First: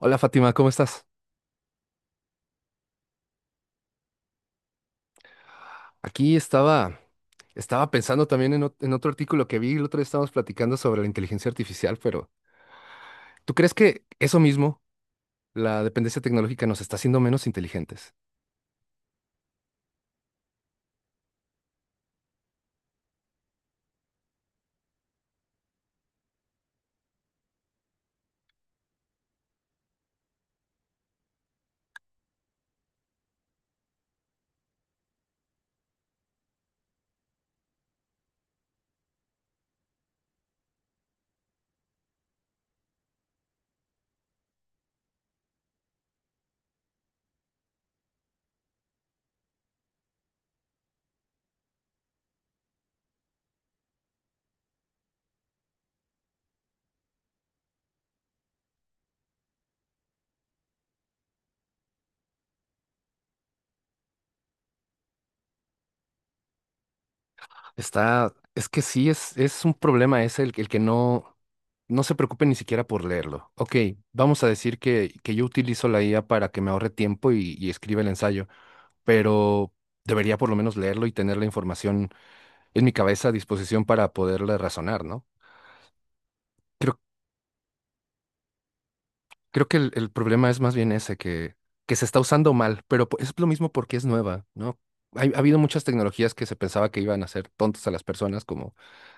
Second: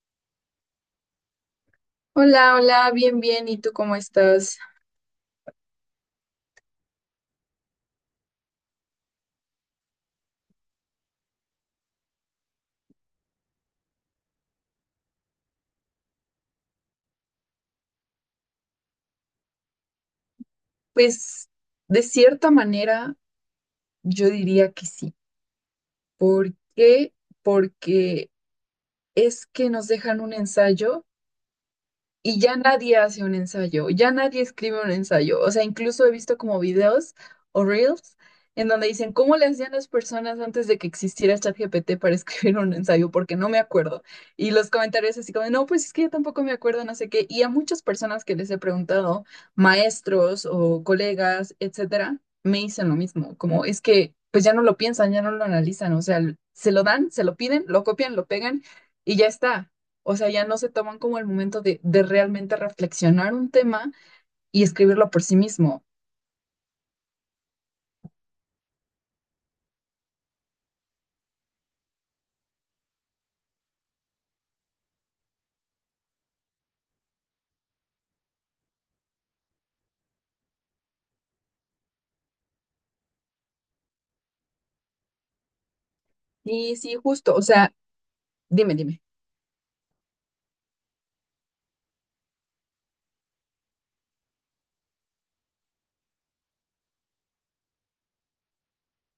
Hola Fátima, ¿cómo estás? Hola, hola, bien, bien. ¿Y tú cómo estás? Aquí estaba pensando también en otro artículo que vi, el otro día estábamos platicando sobre la inteligencia artificial, pero ¿tú crees que eso mismo, la dependencia tecnológica, nos está haciendo menos inteligentes? Pues de cierta manera yo diría que sí. ¿Por qué? Porque es que nos dejan un ensayo. Y ya nadie hace un ensayo, ya nadie escribe un ensayo. O sea, incluso he visto como videos o reels en donde dicen, ¿cómo le hacían las personas antes de que existiera ChatGPT para escribir un ensayo? Porque no me acuerdo. Y los comentarios así como, no, pues es que yo tampoco me acuerdo, no sé qué. Y a muchas personas que les he preguntado, maestros o colegas, etcétera, me dicen lo mismo, como es que pues ya no lo piensan, ya no lo analizan. O sea, se lo dan, se lo piden, lo copian, lo pegan y ya está. O sea, ya no se toman como el momento de realmente reflexionar un tema y escribirlo por sí mismo. Es que sí, es un problema ese el que no se preocupe ni siquiera por leerlo. Ok, vamos a decir que yo utilizo la IA para que me ahorre tiempo y escriba el ensayo, pero debería por lo menos leerlo y tener la información en mi cabeza a disposición para poderla razonar, ¿no? Y Creo sí, justo, o sea, dime, dime. Creo que el problema es más bien ese, que se está usando mal, pero es lo mismo porque es nueva, ¿no? Ha habido muchas tecnologías que se pensaba que iban a hacer tontas a las personas, como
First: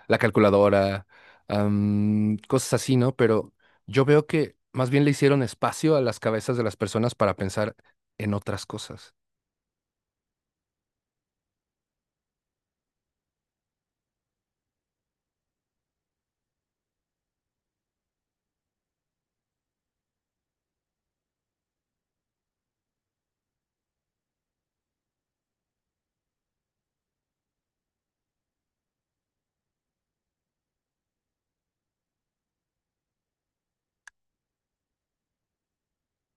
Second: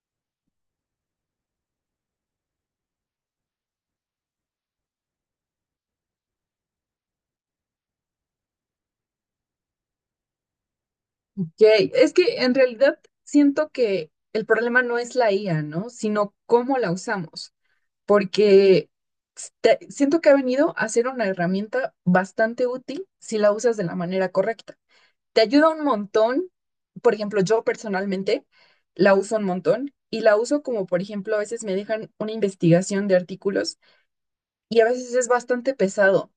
la calculadora, cosas así, ¿no? Pero yo veo que más bien le hicieron espacio a las cabezas de las personas para pensar en otras cosas. Ok. Es que en realidad siento que el problema no es la IA, ¿no? Sino cómo la usamos, porque siento que ha venido a ser una herramienta bastante útil si la usas de la manera correcta. Te ayuda un montón, por ejemplo, yo personalmente la uso un montón y la uso como, por ejemplo, a veces me dejan una investigación de artículos y a veces es bastante pesado,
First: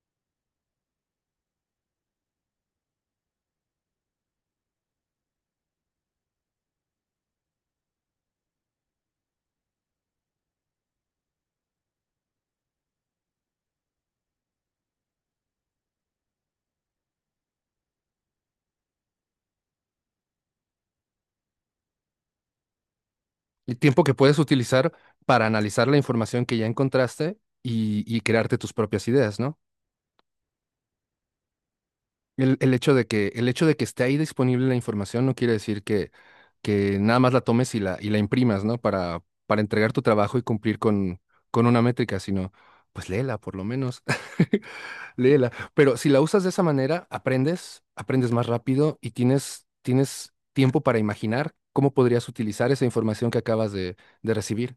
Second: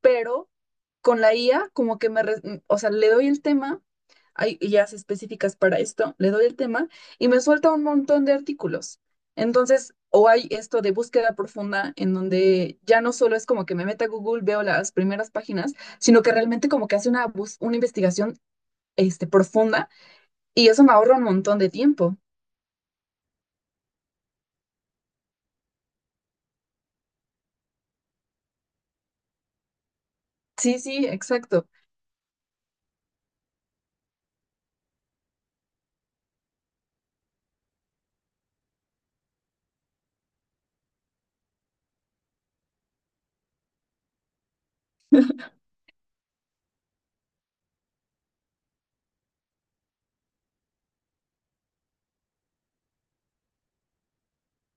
pero con la IA como que o sea, le doy el tema, hay IAs específicas para esto, le doy el tema y me suelta un montón de artículos. Entonces, o hay esto de búsqueda profunda en donde ya no solo es como que me meta a Google, veo las primeras páginas, sino que realmente como que hace una investigación profunda y eso me ahorra un montón de tiempo. Y tiempo que puedes utilizar para analizar la información que ya encontraste y crearte tus propias ideas, ¿no? Sí, sí, exacto. El hecho de que, el hecho de que esté ahí disponible la información no quiere decir que nada más la tomes y la imprimas, ¿no? Para entregar tu trabajo y cumplir con una métrica, sino, pues léela por lo menos, léela. Pero si la usas de esa manera, aprendes más rápido y tienes tiempo para imaginar cómo podrías utilizar esa información que acabas de recibir.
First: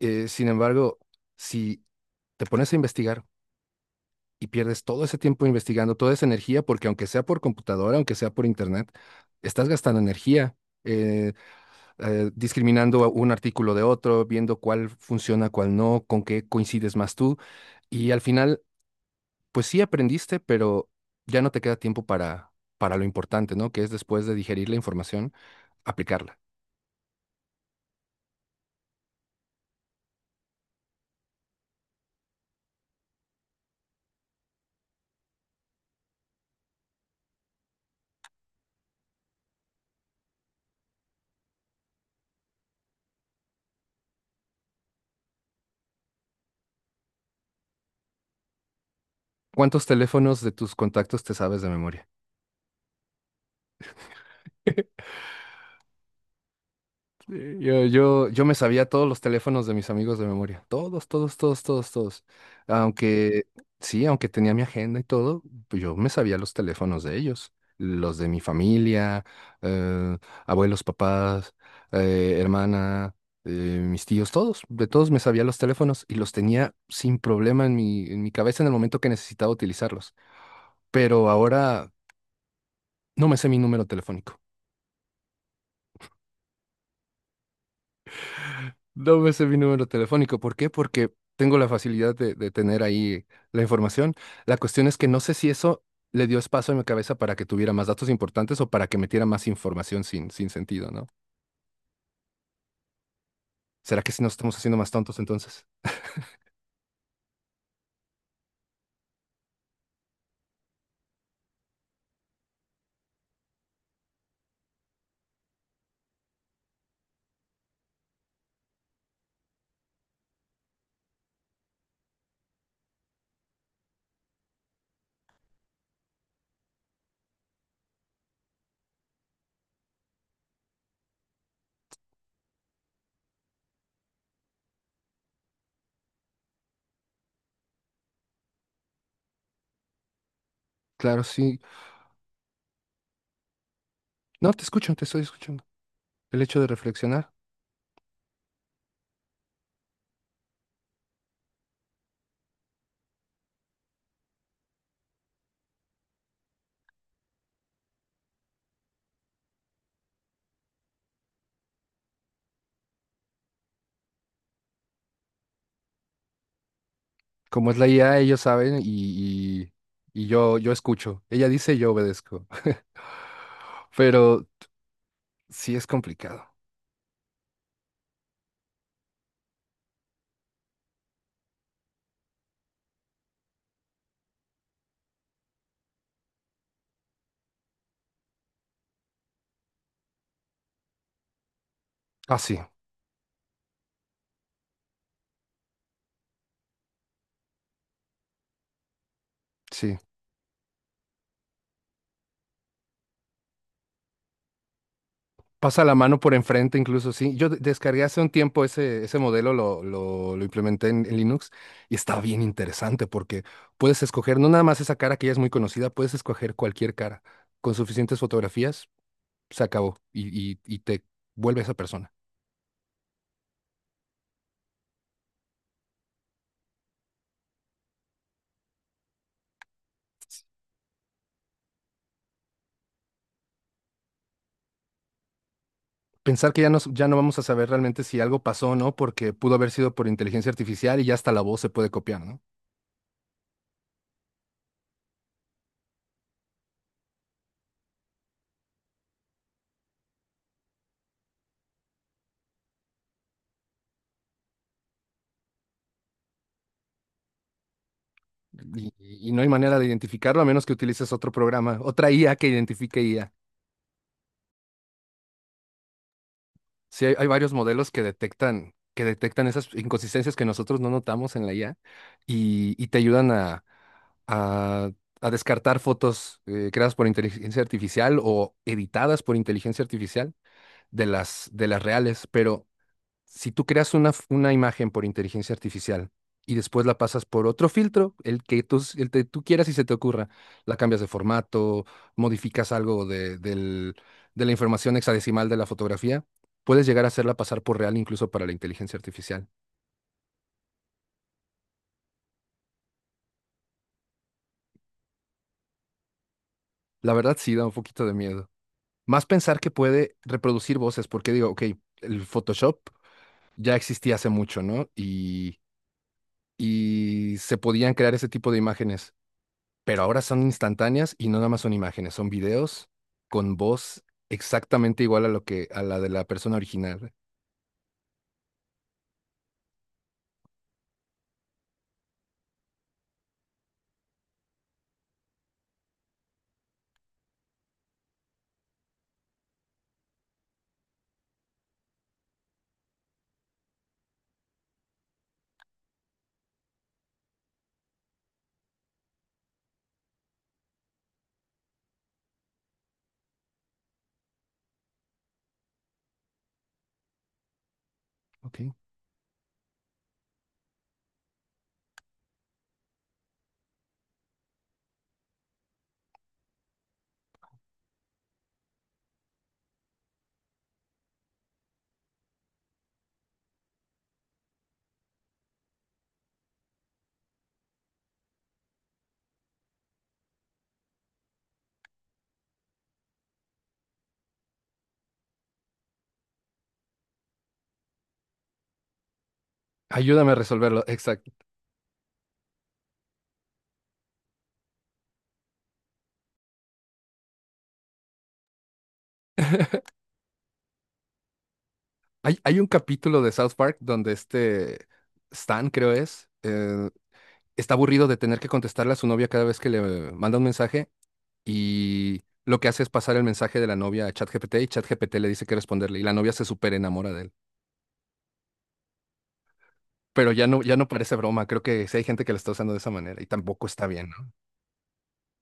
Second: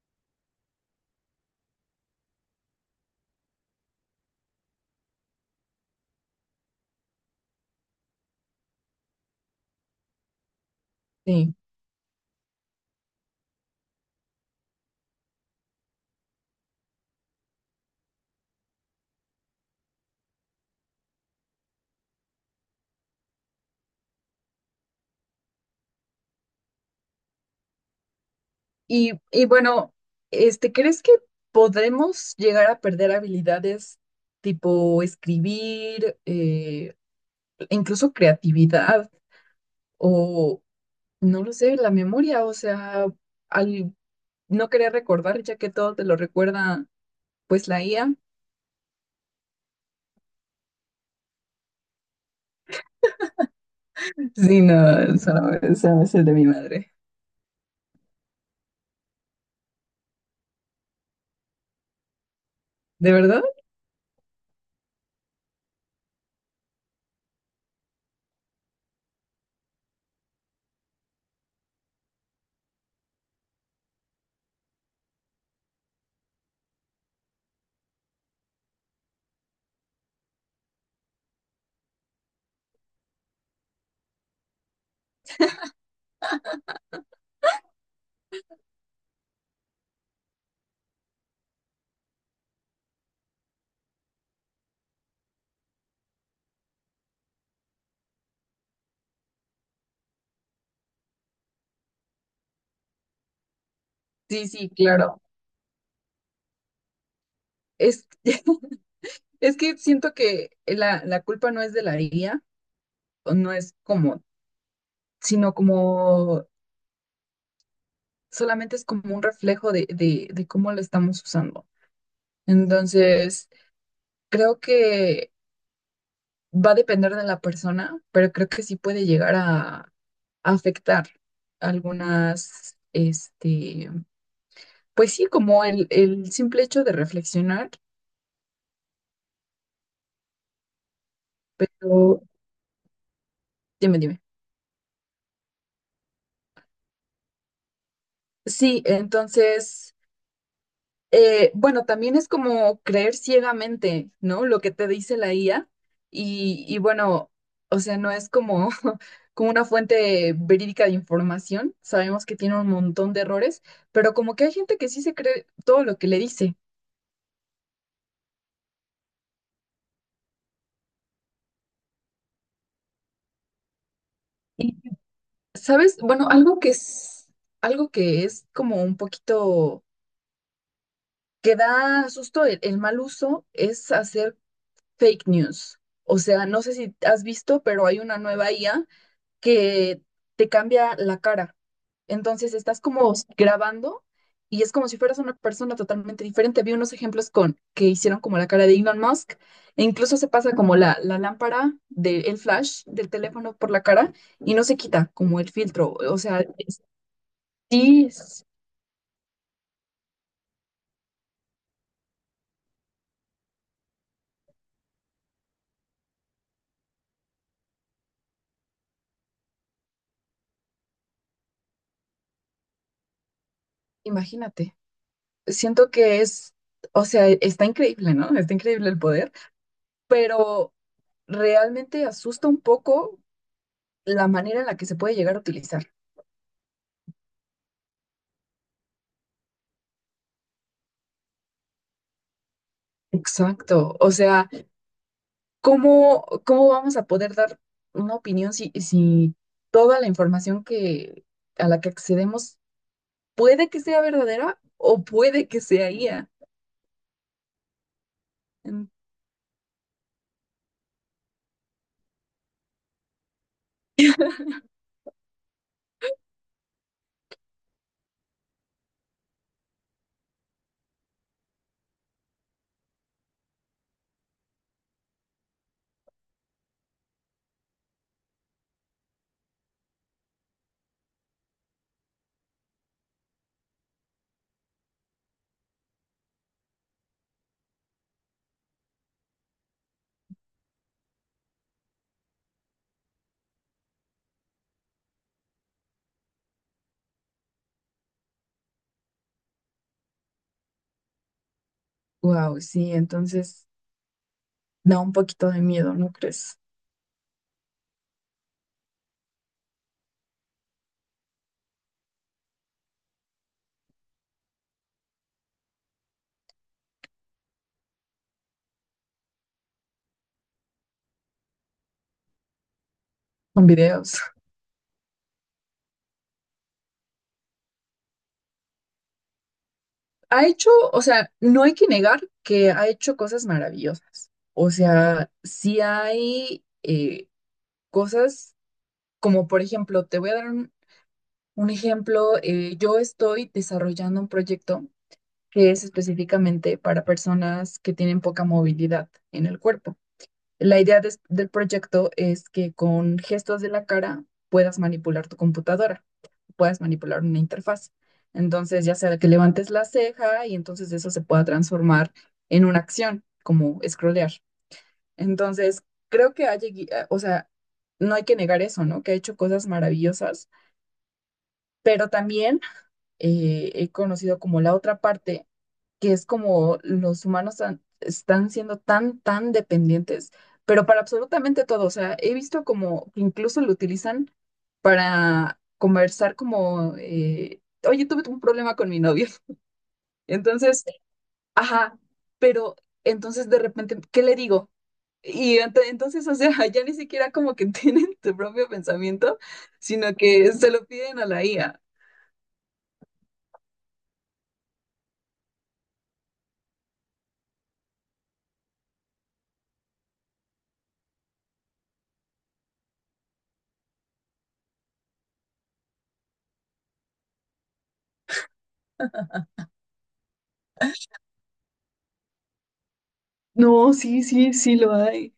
Sin embargo, si te pones a investigar, y pierdes todo ese tiempo investigando, toda esa energía, porque aunque sea por computadora, aunque sea por internet, estás gastando energía, eh, Sí. Discriminando a un artículo de otro, viendo cuál funciona, cuál no, con qué coincides más tú. Y al final, pues sí aprendiste, pero ya no te queda tiempo para lo importante, ¿no? Que es después de digerir la información, aplicarla. Y bueno, ¿crees que podemos llegar a perder habilidades tipo escribir, incluso creatividad o, no lo sé, la memoria? O sea, al no querer recordar, ya que todo te lo recuerda, pues la IA. ¿Cuántos teléfonos de tus contactos te sabes de memoria? Sí, no, eso no, eso es el de mi madre. Sí, yo me sabía todos los teléfonos de mis amigos de memoria. Todos, todos, todos, todos, todos. ¿De verdad? Aunque, sí, aunque tenía mi agenda y todo, pues yo me sabía los teléfonos de ellos. Los de mi familia, eh, abuelos, papás, hermana, eh, mis tíos, todos. De todos me sabía los teléfonos y los tenía sin problema en mi cabeza en el momento que necesitaba utilizarlos. Pero ahora no me sé mi número telefónico. No me sé mi número telefónico. ¿Por qué? Porque tengo la facilidad de tener ahí la información. La cuestión es que no sé si eso le dio espacio a mi cabeza para que tuviera más datos importantes o para que metiera más información sin sentido, ¿no? ¿Será que si nos Sí, estamos sí, haciendo más tontos claro. entonces? Es, es que siento que la culpa no es de la IA, o no es como, sino como solamente es como un reflejo de cómo lo estamos usando. Entonces, creo que va a depender de la persona, pero creo que sí puede llegar a afectar algunas, pues sí, como el simple hecho de reflexionar, Claro, sí. pero dime, dime. No, te escucho, te estoy escuchando. El hecho de reflexionar. Sí, entonces... bueno, también es como creer ciegamente, ¿no? Lo que te dice la IA y bueno, o sea, no es como, como una fuente verídica de información. Sabemos que tiene un montón de errores, pero como que hay gente que sí se cree todo lo que le dice. Como es la IA, ellos saben y yo escucho. Ella dice, yo obedezco. Pero Y, sí es ¿sabes? Bueno, complicado. algo que es como un poquito que da susto el mal uso es hacer fake news. O sea, no sé si has visto, pero hay una nueva IA que te cambia la cara. Ah, Entonces sí, estás como grabando y es como si fueras una persona totalmente diferente. Vi unos ejemplos con que hicieron como la cara de Elon Musk e sí. incluso se pasa como la lámpara del flash del teléfono por la cara y no se quita como el Pasa la filtro. O mano por sea, enfrente, incluso, sí. Yo descargué sí, hace un tiempo ese modelo, lo implementé en Linux y está bien interesante porque puedes escoger no nada más esa cara que ya es muy conocida, puedes escoger cualquier cara. Con suficientes fotografías, se acabó y te vuelve esa persona. imagínate. Siento que es, o sea, está increíble, ¿no? Está increíble el poder, pero realmente asusta un poco la manera en la que se puede llegar a utilizar. Pensar que ya no vamos a saber realmente si algo pasó o no, porque pudo haber sido por inteligencia artificial y ya hasta la voz se puede copiar, ¿no? Exacto. O sea, ¿Cómo vamos a poder dar una opinión si toda la información que, a la que accedemos puede que sea verdadera o puede que sea IA? Y no hay manera de identificarlo a menos que utilices otro programa, otra IA que identifique IA. Sí, hay varios modelos que detectan esas inconsistencias que nosotros no notamos en la IA y te ayudan a, a descartar fotos creadas por inteligencia artificial o editadas por inteligencia artificial de las reales. Pero si tú creas una imagen por inteligencia artificial y después la pasas por otro filtro, el que tú quieras y se te ocurra, la cambias de formato, modificas algo de la información hexadecimal de la fotografía, puedes llegar a hacerla pasar por real incluso para la inteligencia artificial. Wow, sí, entonces da un poquito de miedo, ¿no crees? La verdad sí da un poquito de miedo. Más pensar que puede reproducir voces, porque digo, ok, el Photoshop ya existía hace mucho, ¿no? Y se podían crear ese tipo de imágenes pero ahora son instantáneas y no nada más son imágenes, son videos con Con voz videos. exactamente igual a lo que a la de la persona original. Ha hecho, o sea, no hay que negar que ha hecho cosas maravillosas. O sea, sí hay cosas como, por ejemplo, te voy a dar un ejemplo, yo estoy desarrollando un proyecto que es específicamente para personas que tienen poca movilidad en el cuerpo. La idea del proyecto es que con gestos de la cara puedas manipular tu computadora, puedas manipular una interfaz. Ok. Entonces, ya sea que levantes la ceja y entonces eso se pueda transformar en una acción, como scrollear. Entonces, creo que o sea, no hay que negar eso, ¿no? Que ha hecho cosas maravillosas pero también he conocido como la otra parte, que es como los humanos están siendo tan, tan dependientes, pero para absolutamente todo. O sea, he visto como que incluso lo utilizan para conversar como, oye, tuve un problema con mi novio. Ayúdame a resolverlo, Entonces, exacto. ajá, pero entonces de repente, ¿qué le digo? Y entonces, o sea, ya ni siquiera como que tienen tu propio pensamiento, sino que se lo piden a la IA. Hay un capítulo de South Park donde este Stan, creo es, está aburrido de tener que contestarle a su novia cada vez que le manda un mensaje y lo que hace es pasar el mensaje de la novia a ChatGPT y ChatGPT le dice que responderle y la novia se súper enamora de él. Pero ya no parece broma, creo que sí hay gente que lo está usando de esa manera y tampoco está No, bien, sí, ¿no? sí, sí lo hay.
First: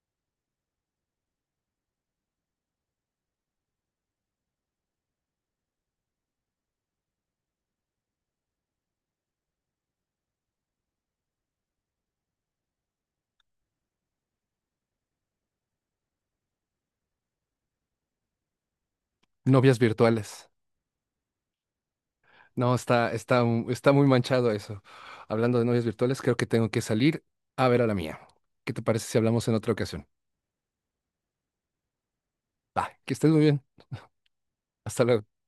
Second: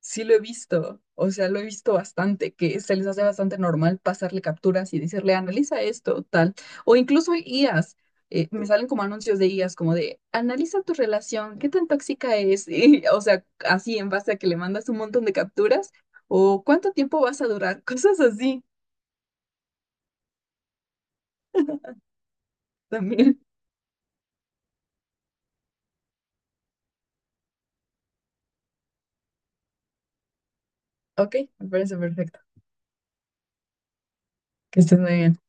Sí lo he visto, o sea, lo he visto bastante, que se les hace bastante normal pasarle capturas y decirle, analiza esto, tal, o incluso IAs, me salen como anuncios de IAs, como de, analiza tu relación, qué tan tóxica es, y, o sea, así en base a que le mandas un montón de capturas, o cuánto tiempo vas a durar, cosas así Novias virtuales. No, también. Está muy manchado eso. Hablando de novias virtuales, creo que tengo que salir a ver a la mía. ¿Qué te parece si hablamos en otra ocasión? Ok, me parece perfecto, Va, que estés muy bien. que estés Hasta muy luego. bien.